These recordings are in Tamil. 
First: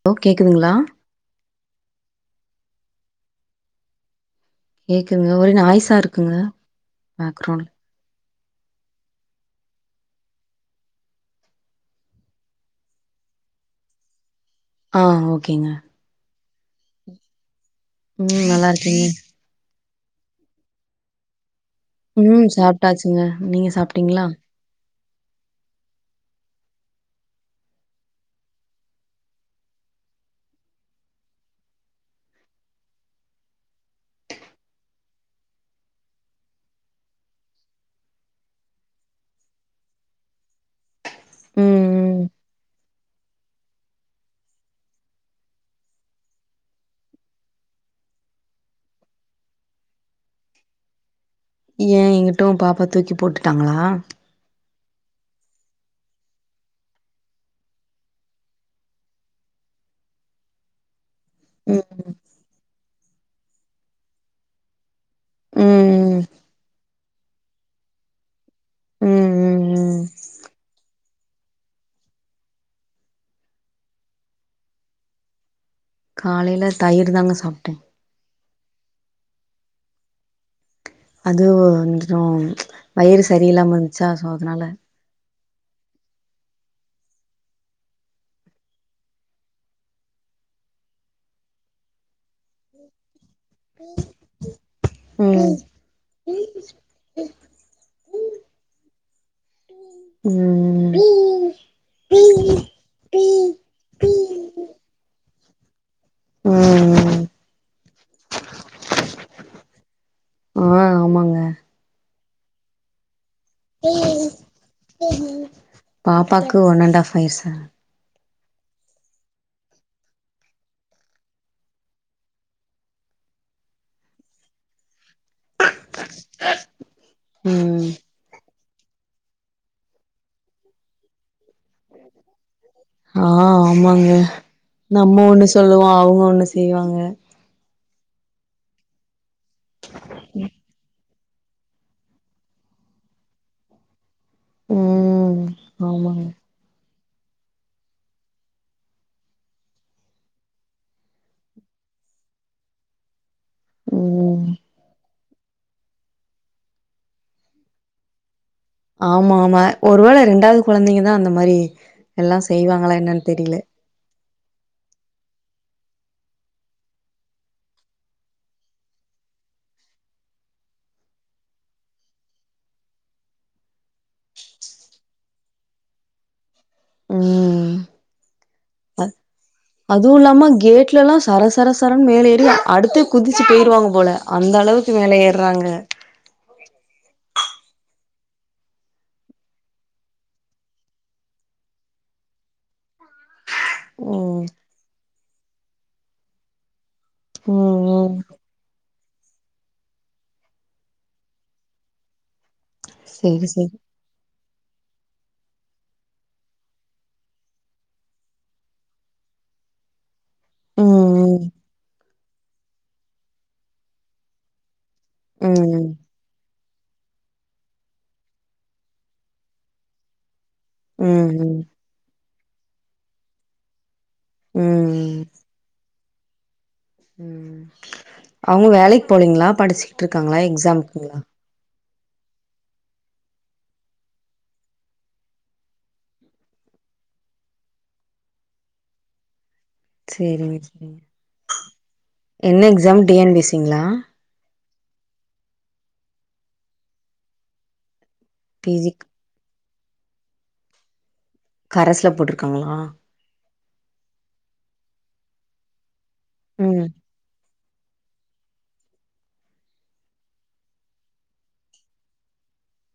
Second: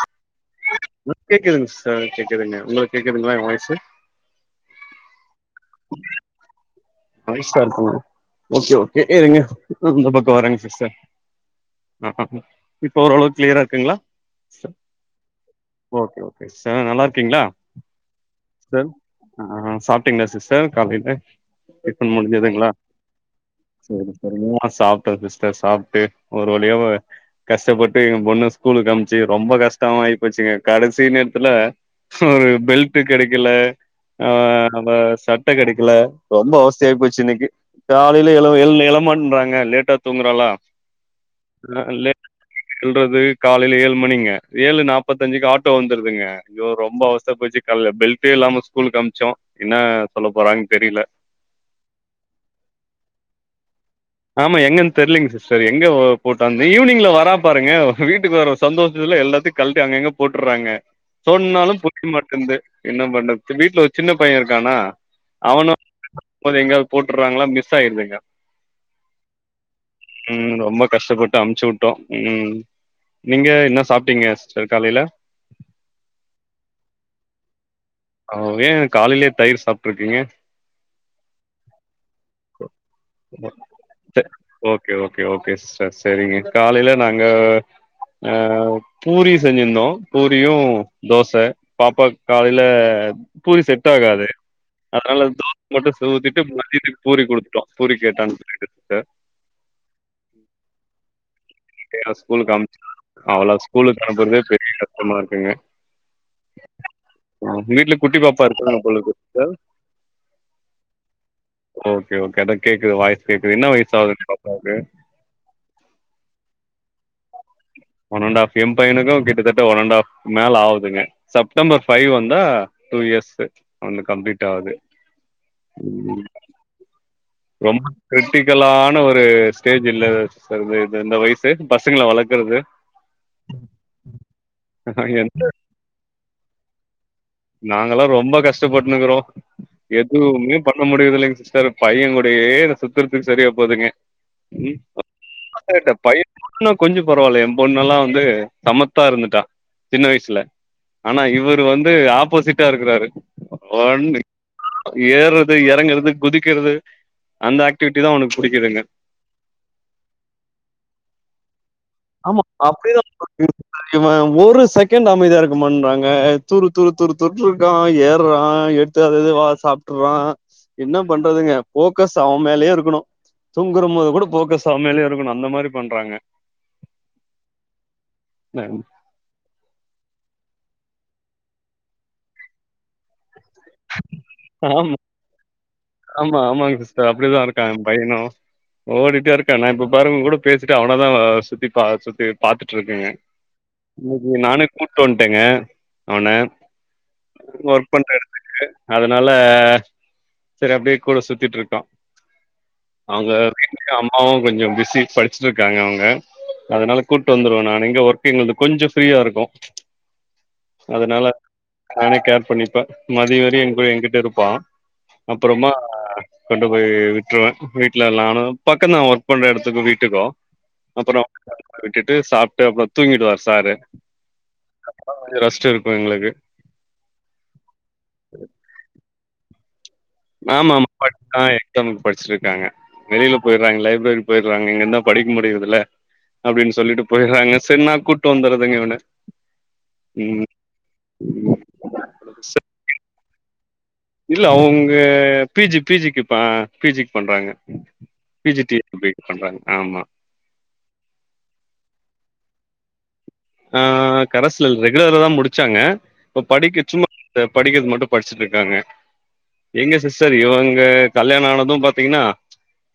ஹலோ கேக்குதுங்ளா ம் கேக்குதுங்க சிஸ்டர் கேக்குதுங்க உங்களுக்கு கேக்குதுங்ளா ஏ வாய்ஸு கேக்குதுங்க ஒரே நாய்சா இருக்குங்க நாய்சா பேக்ரவுண்ட்ல இருக்குங்ளா ஓகே ஓகே இருங்க இந்த பக்கோ வரேங்க சிஸ்டர் இப்ப ஓரளவுக்கு கிளியரா இருக்குங்ளா ஆ ஓகேங்க ஓகே ஓகே சிஸ்டர் என்ன நல்லா இருக்கீங்ளா ம் நல்லா இருக்கங்க ஆ சாப்டீங்ளா சிஸ்டர் காலைல டிபன் ம் முடிஞ்சதுங்ளா சாப்ட்டாச்சுங்க நீங்க சேரி சாப்ட்டீங்களா சேரி நா சாப் ட்டே சிஸ்டர் சாப்ட்டு ஒரு வழியா வ கஷ்டப்பட்டு எயா பொண்ண ஸ்கூலு அம்சி ரொம்ப கஷ்டமா ஆயிப்போச்சிங்க கடைசி நேரத்துல அ ஒரு பெல்ட்டு கெடைக்கல அவ சட்ட கெடைக்ல ரொம்ப அவஸ்த்தயா போச்சி இன்னைக்கி காலில எழுவ எழ எழமாட்றாங்க லேட்டா தூங்குறளா ஆ ம் ம் லேட் எல்றது காலைல ஏழு மணிங்க ஏழு நாப்பத்தஞ்சிக்கு ஆட்டோ வந்துடுதுங்க ஐயோ ரொம்ப அவஸ்த்தயா போயச்சி கால்ல பெல்டே இல்லாம ஸ்கூலுக்கு அம்சோ என்ன சொல்ல போறாங்கன்னு தெரில ஏயே எங்குட்டு பாப்பா தூக்கி போட்டுட்டாங்களா ஆமா எங்கன்னு தெரிலீங்க சிஸ்டர் எங்க போட்டான்னு ஈவ்னிங்ல வரா பாருங்க வீட்டுக்கு வர சந்தோஷத்துல எல்லாத்தியு கல்டி அங்க அங்க போட்டுட்றாங்க சொன்னாலு ம் புரிய மாட்டுன்து என்ன பண்றது வீட்ல ஒரு சின்ன பைய இருக்கானா அவனு [inaudible] ம் அது மாரி எங்கயாது போட்டுட்றாங்ளா மிஸ் ஆயிடுதுங்க ம் ம் ம் ம் ரொம்ப கஷ்டப்பட்டு அம்சி விட்டோ ம் நீங்க என்ன சாப்டீங்க சிஸ்டர் காலையில காலையில தயிர் தாங்க சாப்டே ஓ ஏயே காலையிலயே தயிர் சாப்டிருக்கீங்க அது ஓ வந்துறோ வயிறு சரி இல்லாம இருந்துச்சா ச சோ அதனால ஓகே ஓகே ஓகே சிஸ்டர் செரிங்க காலைல நாங்க பூரி செஞ்சிருந்தோ பூரியு தோச பாப்பாக்கு காலையில பூரி செட் ஆகாது அதனால தோச ம் மட்டு ஊத்திட்டு மதியோ பூரி குடுத்துட்டோ பூரி கேட்டா இன்னுட்டு ம் ம் இப்பயே நா ஸ்கூலுக்கு அம்சாசி அவலா ஸ்கூலுக்கு அனுப்புறதே பெரிய கஷ்டமா இருக்குங்க ம் ம் வீட்ல குட்டி பாப்பா இருக்காங்க போல இருக்கு சிஸ்டர் ஆ ஆமாங்க ஓகே ஓகே அதா கேக்குது வாய்ஸ் கேக்குது என்ன வயசு ஆகுது பாபாக்கு பாப்பாக்கு ஒன் அண்ட் ஹாஃப் வயசு ஒன் அண்ட் ஹாஃப் எம் பைனுக்கு கிட்டத்தட்ட ஒன் அண்ட் ஹாஃப் மேல ஆகுதுங்க செப்டம்பர் ஃபைவ் வந்தா டூ இயர்ஸ்சு அவனுக்கு கம்ப்ளீட் ஆகுது ம் ம் ரொம்ப கிரிட்டிக்கலான ஒரு ஸ்டேஜ்ல இது இந்த வய சு பசங்கள வளர்க்கறது நம்ப ஒண்ணு சொல்லுவோ அவுங்க ஒண்ணு செய்வாங்க நாங்கல்லா ரொம்ப கஷ்டப்பட்னுக்குறோ எதுமே பண்ண முடியுது இல்லைங்க சிஸ்டர் பையன் கூடே நா சுத்றதுக்கு செரியா போதுங்க ம் [inaudible] ஆமாங்க பையன இன்னு கொஞ்ச பரவாயில்ல என் பொண்ணு எல்லா வந்து சமத்தா இருந்துட்டா சின்ன வயசுல ஆனா இவர்ரு வந்து ஆப்போசிட்டா இருக்குறாரு ஒன்னு ம் ஏற து இறங்கிறது குதிக்கிறது அந்த ஆக்டிவிட்டி தா அவனுக்கு புடிக்குதுங்க ஆமா ஆமா ஒருவேள ரெண்டாவது கொழந்தைங்க தா அந்த மாரி எல்லா ஆமா அப்டே செய்வாங்களா தா என்னன்னு தெரில [inaudible] இவன் ஒரு செகண்ட் அமைதியா இருக்கமாட்றாங்க துரு துரு துரு துருன் இருக்கா ஏர்றா எடுத் து அது இது வா சாப்ட்டுர்றா என்னா பண்றதுங்க போக்கஸ் அவன் மேலே இருக்கணு துங்குறமோது கூட போகஸ் அவன் மேலே இருகனு அந்த மாரி பண்றாங்க ம் நாங் அ அது இல்லாம கேட்ல எல்லா சரசர சரன் மேலே ஏறி அடுத்து குதிச்சு போய்டுவாங்க போல அந்த அளவுக்கு ஆமா மேல ஏர்றாங்க ஆமா ஆமாங் சிஸ்டர் அப்டிதா இருக்கா என் பையனு ஓடிட்டே இருக்கான் நா இப்ப பாருங்க உங் கூட பேசிட்டு அவனதா சுத்தி பா சுத்தி பாத்துட்டுருக்கேங்க இன்னைக்கி ம் நானே கூட்டு வன்டங்க அவன ம் ஒர்க் பண்ற ம் இடத்துக்கு அதனால செரி அப்டே கூட சுத்திட்டுருக்கான் அவுங்க செரி செரி வீட்ல அவுங் கொஞ்ச பிஸி படிச்சுட்டுருக்காங்க அவங்க அதனால கூட்டு வந்துருவே நானு இங்க ஒர்க்கு எங்கள்து கொஞ்ச ஃப்ரீயா இருக்கு அதனால ம் நானே கேர் பண்ணிப்பே மதிய வரி என் கூட என்கிட்ட இருப்பா ம் அப்பறமா ம் கொண்டு போய் விட்ருவ வீட்ல நானு பக்கந்தா ஒர்க் பண்ற இடத்துக்கு வீட்டுக்கு அப்புறோ ம் ம் [inaudible] விட்டுட்டு சாப்ட்டு அப்புற தூங்கிடுவார் சாரு அப்பதா ம் கொஞ்ச ரெஷ்ட்டு இருக்கு எங்ளுக்கு ம் அவங்க வேலைக் போலீங்ளா படிச்சு ஆமாமா பட்டாய் டம் படிச்சிட்ருக்காங்க வெளில போயிட்றாங்க லைப்ரரி போய்ட்றாங்க இங்க இருந்தா படிக்க முடிர்தில்ல அப்டின்னஸ சொல்லிட்டு போய்றாங்க சேர்ன்னா கூட்டு வந்துறதுங்க இவன ம் செரிங்க செரிங்க என்ன எக்ஸாம் டி என் பி சிங்ளா இல்ல அவுங்க பிஜி பிஜிக்கு ப பி ஜிக் பண்றாங்க பிஜி பி டீ ஜி பண்றாங்க ஆமா கரஸ்ல போட்ருக்காங்ளா ஆ கரஸ்ல இல்ல ரெகுலரா தா முடிச்சாங்க இப்ப படிக்க ம் சும்மா படிக்கிறது மட்டு படிச்சுட்டுருக்காங்க எங்க சிஸ்டர் இவங்க கல்யாண ஆனது பாத்தீங்கனா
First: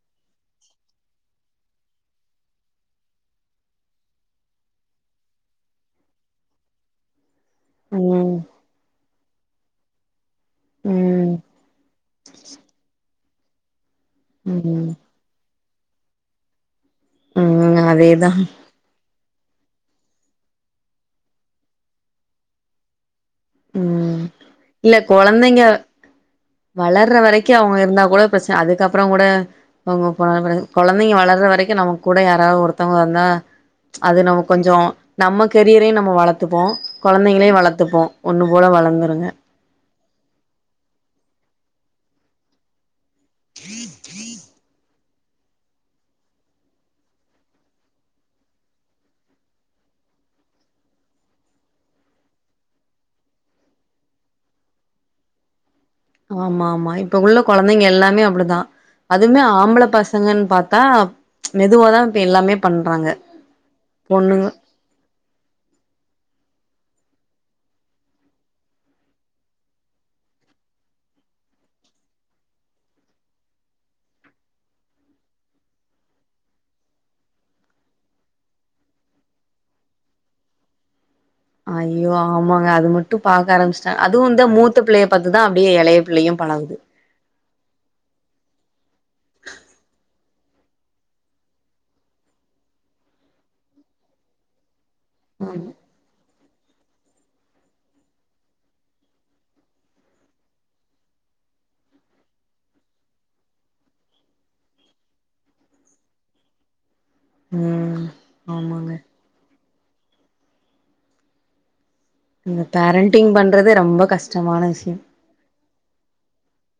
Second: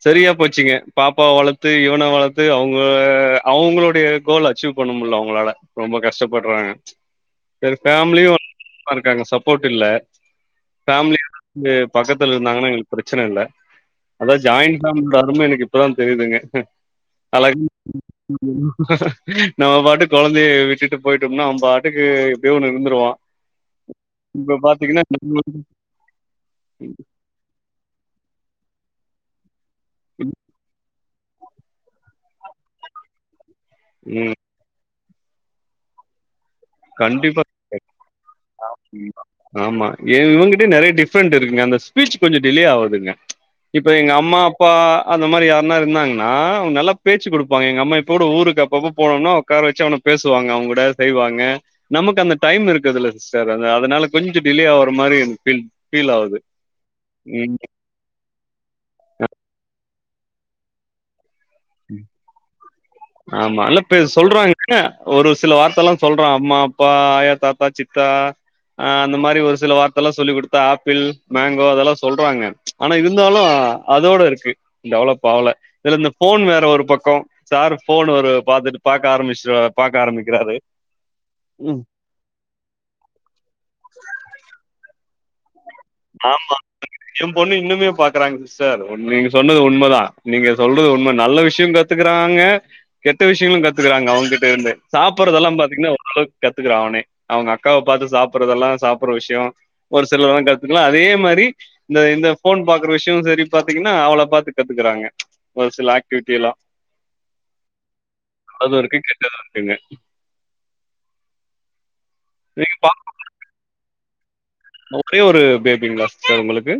செரியா போச்சுங்க பாப்பாவ வளர்த்து இவன வளர்த்து அவுங்க அவுங்ளுடைய கோல் அச்சீவ் பண்ண முடில அவு ங்களால ரொம்ப கஷ்டப்படுறாங்க சேரி பெமிலியு ம் வந்து உக்காந்துருக்காங்க சப்போர்ட் இல்ல பெமலியு ம் வந்து பக்கத்துல இருந்தாங்கன்னா எங்களுக்கு பிரச்சன இல்ல அதா ஜாயின் ம் பெலியோட அரும எனக்கு இப்பதா தெரியுதுங்க அ ம் அதேதா [inaudible] நம்ம பாட்டு குழந்தைய விட்டுட்டு போயிட்டோம்னா அவ பாட்டுக்கு எப்டியோ ஒண்ணு இருந்துருவா ம் இல்ல கொழந்தைங்க வளர்ற வரைக் கு அவுங்க இருந்தா கூட பிரச்சன அதுக்கப்றோ கூட அவுங்க கொழந்தங்க வளர வரைக்கு நமக்கு கூட யாராவது ஒருத்தவங்க வந்தா அது ம் நமக் கொஞ்சோ நம்ம கெரியரையு நம்ம வளத்துப்போ கண்டிப்பா கொழந்தைங்களையு வளத்துப்போ ஆமா இவங்கிட்ட நெறைய டிஃப்ரெண்ட்டு இருக்குங்க அந்த ஸ்பீச் கொஞ்சோ டிலே ஆகுதுங்க இப்ப எங்க அம்மா அப்பா அந்த மாரி யாருனா இருந்தாங்கன்னா அவுங்க நல்ல பேச்சு கொடுப்பாங்க எங்க அம்மா இப்போ கூட ஊருக்கு அப்போ போ போனோம்னா உக்கார வச்சு அவன பேசுவாங்க அவ கூட செய்வாங்க நமக்கு அந்த டைம் இருக்குதுல்ல சேர் அதனால கொஞ்சோ டிலே ஆவுற மாரி எனக்கு பீல் ஆமா ஆமா இப்ப உள்ள கொழந்தைங்க எல்லாமே அப்டிதா அதுமே ஆம் ஆம்பள பசங்கன்னு பாத்தா மெதுவா தா இப்ப எல்லாமே பண்றாங்க பொண்ணுங்க எ ஒரு சில வார்த்த எல்லா சொல்றோ அம்மா அப்பா ஆயா தாத்தா சித்தா ஆ அந்த மாரி ஒரு சில வார்த்த எல்லா சொல்லி் கொடுத்தா ஆப்பிள் மேங்கோ அதெல்லா சொல்றாங்க ஆனா இருந்தாலு அதோட இருக்கு டெவளப் ஆவ்ல இதுல இந்த ஃபோன் வேற ஒரு பக்கோ சார் ஃபோன் வேரு பாத்துட்டு பாக்க ஆரம்பிச்சுடா பாக்க ஆரம்பிக்கிறாரு அ ம். ஐயோ ஆமாங்க அது மட்டு பாக்க ஆரமிச்சுட்டாங்க அதுவு இந்த மூத்த புள்ளைய பாத்துதா அப்டியே எலைய ஆமா எ பொண்ணு இன்னுமே பாக்குறாங்க சிஸ்டர் நீங்க சொன்னது உண்மதா நீங்க சொல்றது உண்ம நல்ல விஷயோ கத்துக்குறாங்க கெட்ட விஷயங்களு கத்துக்குறாங்க அவங்ககிட்ட இருந்து சாப்பறதெல்லா பாத்திங்கன்னா ஓரளவு கத்துக்குற அவனே அவங்க அக்காவ பாத்து சாப்படுறதெல்லா சாப்புற விஷயோ ஒரு சிலர்ல்லா கத் துக்றா அதே மாரி இந்த இந்த ஃபோன் பாக்குற விஷயோ சேரி பாத்தீங்கன்னா அவள பாத்து கத்துக்குறாங்க ஒரு சில ஆக்டிவிட்டி எல்லா ம் ஆமாங்க எல்லாதியுமே இந்த நீங்க பா பேரண்டிங் பண்றதே ரொம்ப கஷ்டமான விஷ ஒரே ஒரு பேபிங்களா சிஸ்டர் உங்களுக்கு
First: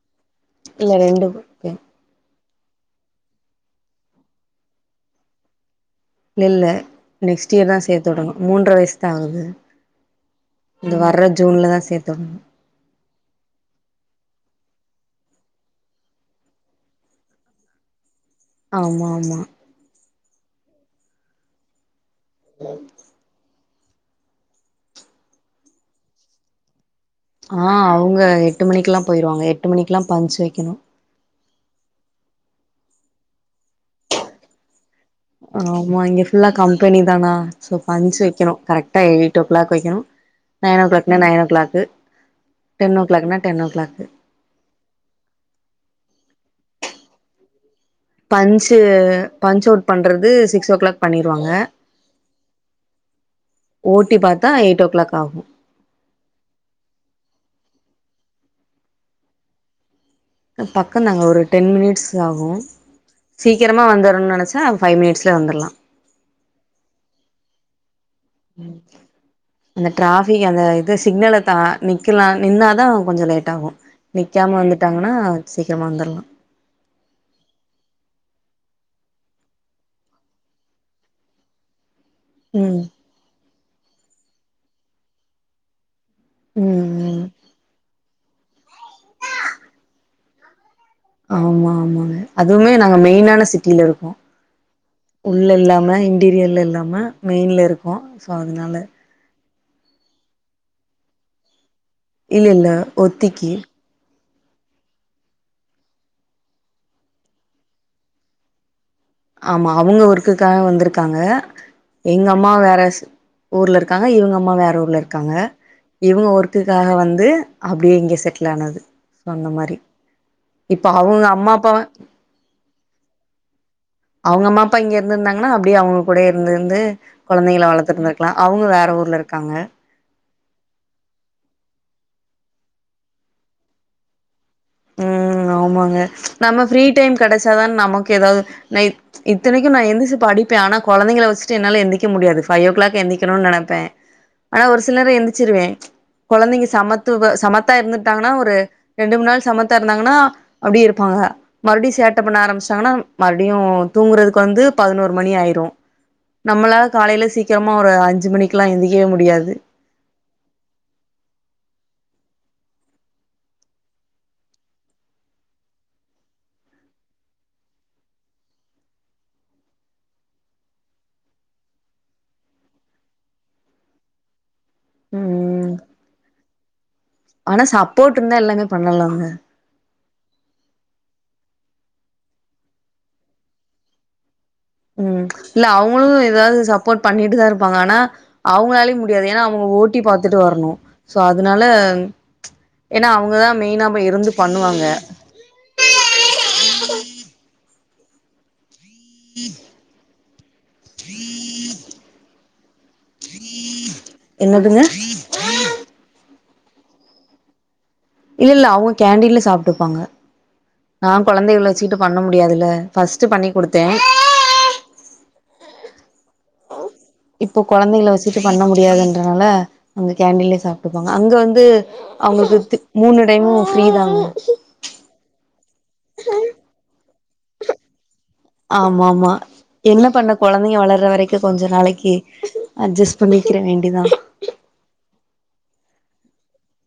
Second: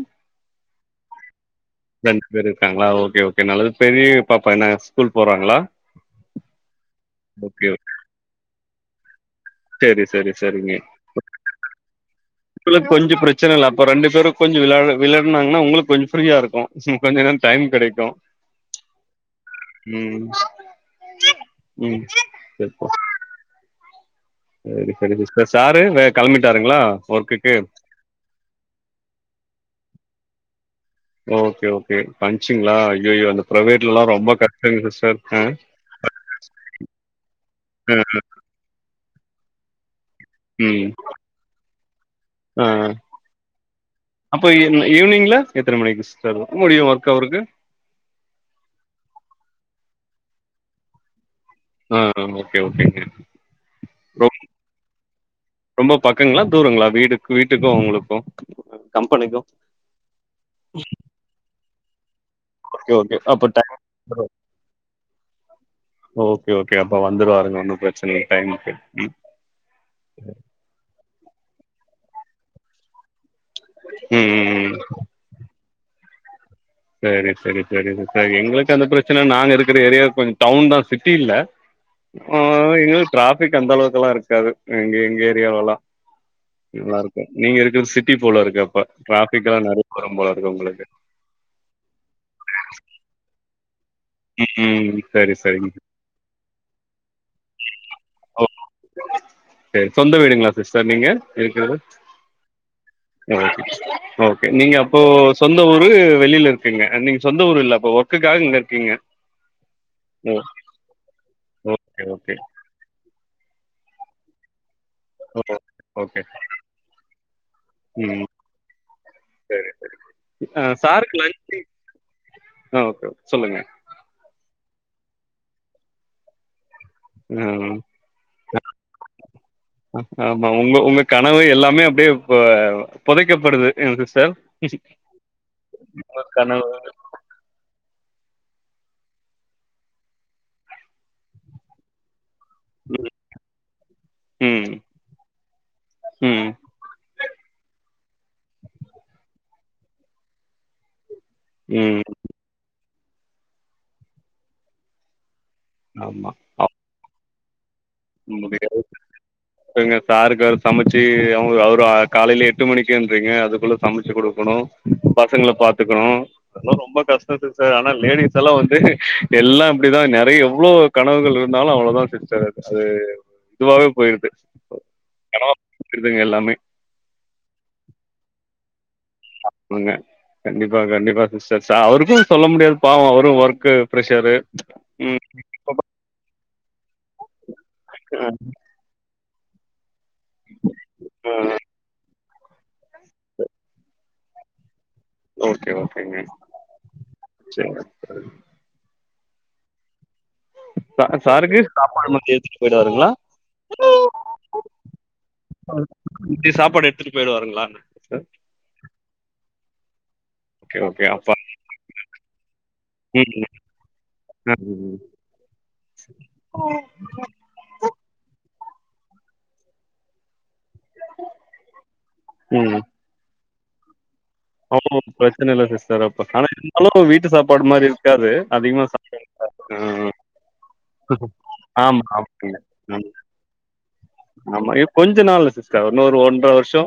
இல்ல ரெண்டு பேர் ரெண்டு பேர் இருக்காங்களா ஓகே ஓகே நல்லது பெரியா பாப்பா என்ன ஸ்கூல் போறாங்களா இல்ல இல்ல நெக்ஸ்ட் இயர் ஓகே தா செத்து விடனு மூன்றர வயசு தா ஆகுது சரி சரி சரிங்க இந்த வர்ற ஜூன்ல தா சேத்துனு உங்களுக்கு கொஞ்சோ பிரச்சன இல்ல அப்போ ரெண்டு கொஞ்சோ விளை விளயாடுனாங்கனா உங்களுக்கு கொஞ்சோ ஃப்ரீயா இருக்கு ம் கொஞ்சோ நேரோ டைம் கெடைக்கு ஆமா ஆமா ம் ம் சேரி சேரி சிஸ்டர் சாரு வே கிளம்பிட்டாருங்களா ஆ அவுங்க எட்டு மணிக்கு எல்லா போயிருவாங்க எட்டு மணிக்குல்லா பஞ்சு வைக்கணு ஓகே ஓகே பஞ்சுங்களா ஐயோ அந்த பிரைவேட்ல எல்லா ரொம்ப கஷ்டோங்க சிஸ்டர் ஆ ஆமா இங்க ஃபுல்லா கம்பெனி தானா சோ ஆ பஞ்சு வைக்கணு கரெக்டா எயிட் ஓ கிளாக் வைக்கணு நைன் ஓ ம் கிளாக்னா நைன் ஓ கிளாக்கு டென் ஓ கிளாக்னா டென் ஓ கிளாக்கு அப்ப ஈவ் ஈவினிங்ல எத்தன மணிக்கு சிஸ்டர் முடியு ஒர்க் முடியு அவருக்கு பஞ்சு பஞ்ச அவுட் பண்ட்றது சிக்ஸ் ஓ க்ளாக் பண்ணிடுவாங்க ஆ ஓகே ஓகேங்க ஓட்டி ரொ பாத்தா எயிட் ஓ க்ளாக் ஆகும் ரொம்ப பக்கங்களா தூரங்களா வீடு வீட்டுக்கும் உங்களுக்கும் கம்பெனிக்கும் பக்கம் தாங்க ஒரு டென் மினிட்ஸ் இதாகும் ஓகே ஓகே அப்ப டைம் சீக்கிரமாக வந்தரும்ன்னு நனச்சா ஃபைவ் மினிட்ஸில வந்தர்லாம் ஓகே ஓகே அப்ப வந்துரு வாங்க ஒன்னும் பிரச்சனயே டைமுக்கு ம் அந்த டிராபிக் அந்த இது சிக்னலா தா நிக்கலா நின்னாதான் கொஞ்ச லேட் டங்கும் ம் நிக்காம ம் ம். வந்துட்டாங்கன்னா சீக்கிரமா வந்தர்லாம் சரி சரி சரி சரி எங்களுக்கு அந்த பிரச்சன நாங்க இருக்கற ஏரியா கொஞ் டவுன் தான் சிட்டி இல்ல ம் இல்ல டிராபிக் அந்த அளவுக்குல்லா இருக்காது எங்க எங்க ஏரியாவ்லலாம் ம் இவ்ளா ம் இருக்க நீங்க இருக்க சிட்டி போலருக்கு அப்ப டிராஃபிக்கா நறைய வரும் போலருக்கு உங்களுக்கு ஆமா ஆமாங்க அதுவுமே நாங்க மெயினான சிட்டில இருக்கோம் ம் சரி உள்ள சரிங்க இல்லாம இன்டீரியர்ல இல்லாம மெயின்ல இருக்கும் சோ அதனால சரி சொந்த வீடுங்களா சிஸ்டர் நீங்க இருக்குறது இல்ல இல்ல ஓகே ஒத்திக்கி சிஸ்டர் ஓகே நீங்க அப்போ சொந்த ஊரு வெளியில இருக்கீங்க நீங்க சொந்த ஊர் இல்ல அப்போ ஒர்க்குக்காக இங்க இருக்கீங்க ஆமா அவுங்க ஓ ஒர்க்கக்காக வந்துருக்காங்க ஓகே ஓகே எங்கமா வேறஸ்சு ஊர்ல இருக்காங்க இவங்கம்மா வேற ஊர்ல இரு க்காங்க ஓ ஓகே இவங்க ஒர்க்குக்காக வந்து அப்டியே இங்க செட்டுலானது சரி சரி அ சாருக்கு அவங்க அம்மா லஞ்சி அப்பா ஆ ஓகே ஓகே சொல்லுங்க அவங்க அம்மா அப்பா இங்க இருந்துருந்தாங்கன்னா அப்படியே அவங்க கூடே இருந்துருந்து கொழந்தைங்கள ம் வளர்த்துட்டுருக்கலாம் அவ்ங்க ஊர்ல இருகாங்க ஆமா உங்க உங்க கணவரு எல்லாமே அப்டியே ப அ புதைக்கப்படுது என்ன சிஸ்டர் உம் ஆமாங்க உங்க கனவு நம்ம ஃப்ரீ டைம் கடைச்சாதான் நமக்கு ஏதாது நை இத்தனைக்கும் நா எந்திச்சு படிப்பேன் ஆனா கொழந்தைகள வச்சிட்டு என்னால எந்திக்க முடியாது பைஃவ் ஓ கிளாக் எந்திக்கணும் நனைப்பேன் ஆனா ம் ஒரு சிலரு எந்திச்சிருவேன் ம் கொழந்தைங்க சமத் துப சமத்தா இருந்துட்டாங்கன்னா ஒரு ரெண்டு மூண் நாள் சமத்தா இருந்தாங்கன்னா அப்டி இருப்பாங்க மறுடி ம் சேட்ட பண்ண ஆரம்பிச்சாடாங்கன்னா மறுடியும் தூங்குறதுக்கு வந்து பதினோரு மணி ஆயிரும் ஆமா நம்மளால காலையில சீக்கிரமா ஒரு அஞ்சு மணிக்கெலாம் எழுந்திக்கவே முடியாது ஏங்க சாருக்குரு வேற சமச்சி அவங்க அவரு காலேல எட்டு மணிக்குன்றீங்க அதுக்குள்ள சமைச்சு கொடுக்கணு பசங்கள பாத்துக்ணோ அதெல்லாம் ரொம்ப கஷ்டோம் சிஸ்டர் ஆனா லேடிஸ் எல்லா வந்து எல்லாம் இப்டிதான் நறைய எவ்ளோ கனவுகள் இருந்தாலும் அவ்ளதான் சிஸ்டர் அ இதுவாவே போயிருது கனவா ம் போயிருதுங்க எல்லாமே ஆனா சப்போர்ட்ருந்தா எல்லாமே பண்ணலாங்க உங்க கண்டிப்பா கண்டிப்பா சிஸ்டர் அவருக்கும் சொல்ல முடியாது பாவோம் அவரும் ஒர்க்கு ப்ரெஷரு ம் உம் இல்ல அவங்களும் ஏதாது சப்போர்ட் பண்ணிட்டு தா இருப்பாங்க ஆனா அவங்களாலையும் மு டியாது ஏனா அவ்ங்க ஓட்டி பாத்துட்டு வரணும் சோ அதனால ஏன்னா அவுங்கதா மெயினாவே இருந்து பண்ணுவாங்க ஓகே ஓகேங்க சரிங்க [inaudible] அ சாருக்கு சாப்பாடு மதியொ எடுத்துட்டு போயிடுவாருங்ளா என்னதுங்க தியொ சாப்பாடு எடுத்துட்டு போயிருவாருங்களான்ன இல்ல இல்ல அவுங்க கேண்டின்ல சாப்ட்டுப்பாங்க ஓகே ஓகே நா அப்பா கொழந்தைகள வெச்சுட்டு பண்ண முடியாதுல்ல ஃபர்ஸ்ட்டு ம் பண்ணி் கொடுத்தோ ம் இப்ப கொழந்தைகள வெச்சிட்டு பண்ண முடியாதுன்றனால அங்க கேண்டிலே சாப்ட்டுப்பாங்க அங்க வந்து ம் அவுங்களுக்கு மூணு டைமு ஃப்ரீ தாங்க அவங்ளுக்கு பிரச்சன இல்ல சிஸ்டர் அப்ப ஆனா இந்தாலுவீட்டு சாப்பாடு மாரி இருக்காது அதிகமா ஆமா சாப்பிடு ஆமா என்ன பண்ண கொழந்தைங்க வளர்ற வரைக்கு கொஞ்ச ஆமா நாளைக்கி ஆமாங்க ஆமா அஜஸ் பன்னிக்கிற வேண்டிதா ஆமா இ நாள்ல சிஸ்டர் இன்னொரு ஒன்றவருஷொ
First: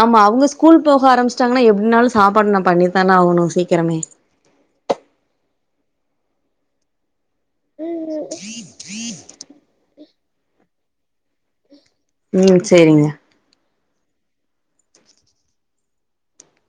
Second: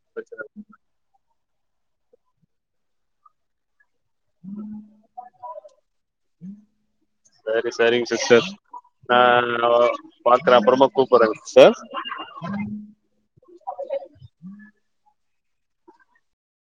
ஆமா அவுங்க ஸ்கூல் போக ஆரம்பிச்சாட்டீங்கானா எப்டினாலு சாப்பாடு நா பண்ணித்தானே ஆகணு சீக்கிரமே [inaudible] செரி செரிங்க சிஸ்டர் நா பாக்குறே அப்பறம கூப்பறேங்க சிஸ்டர் ம் சேரிங்க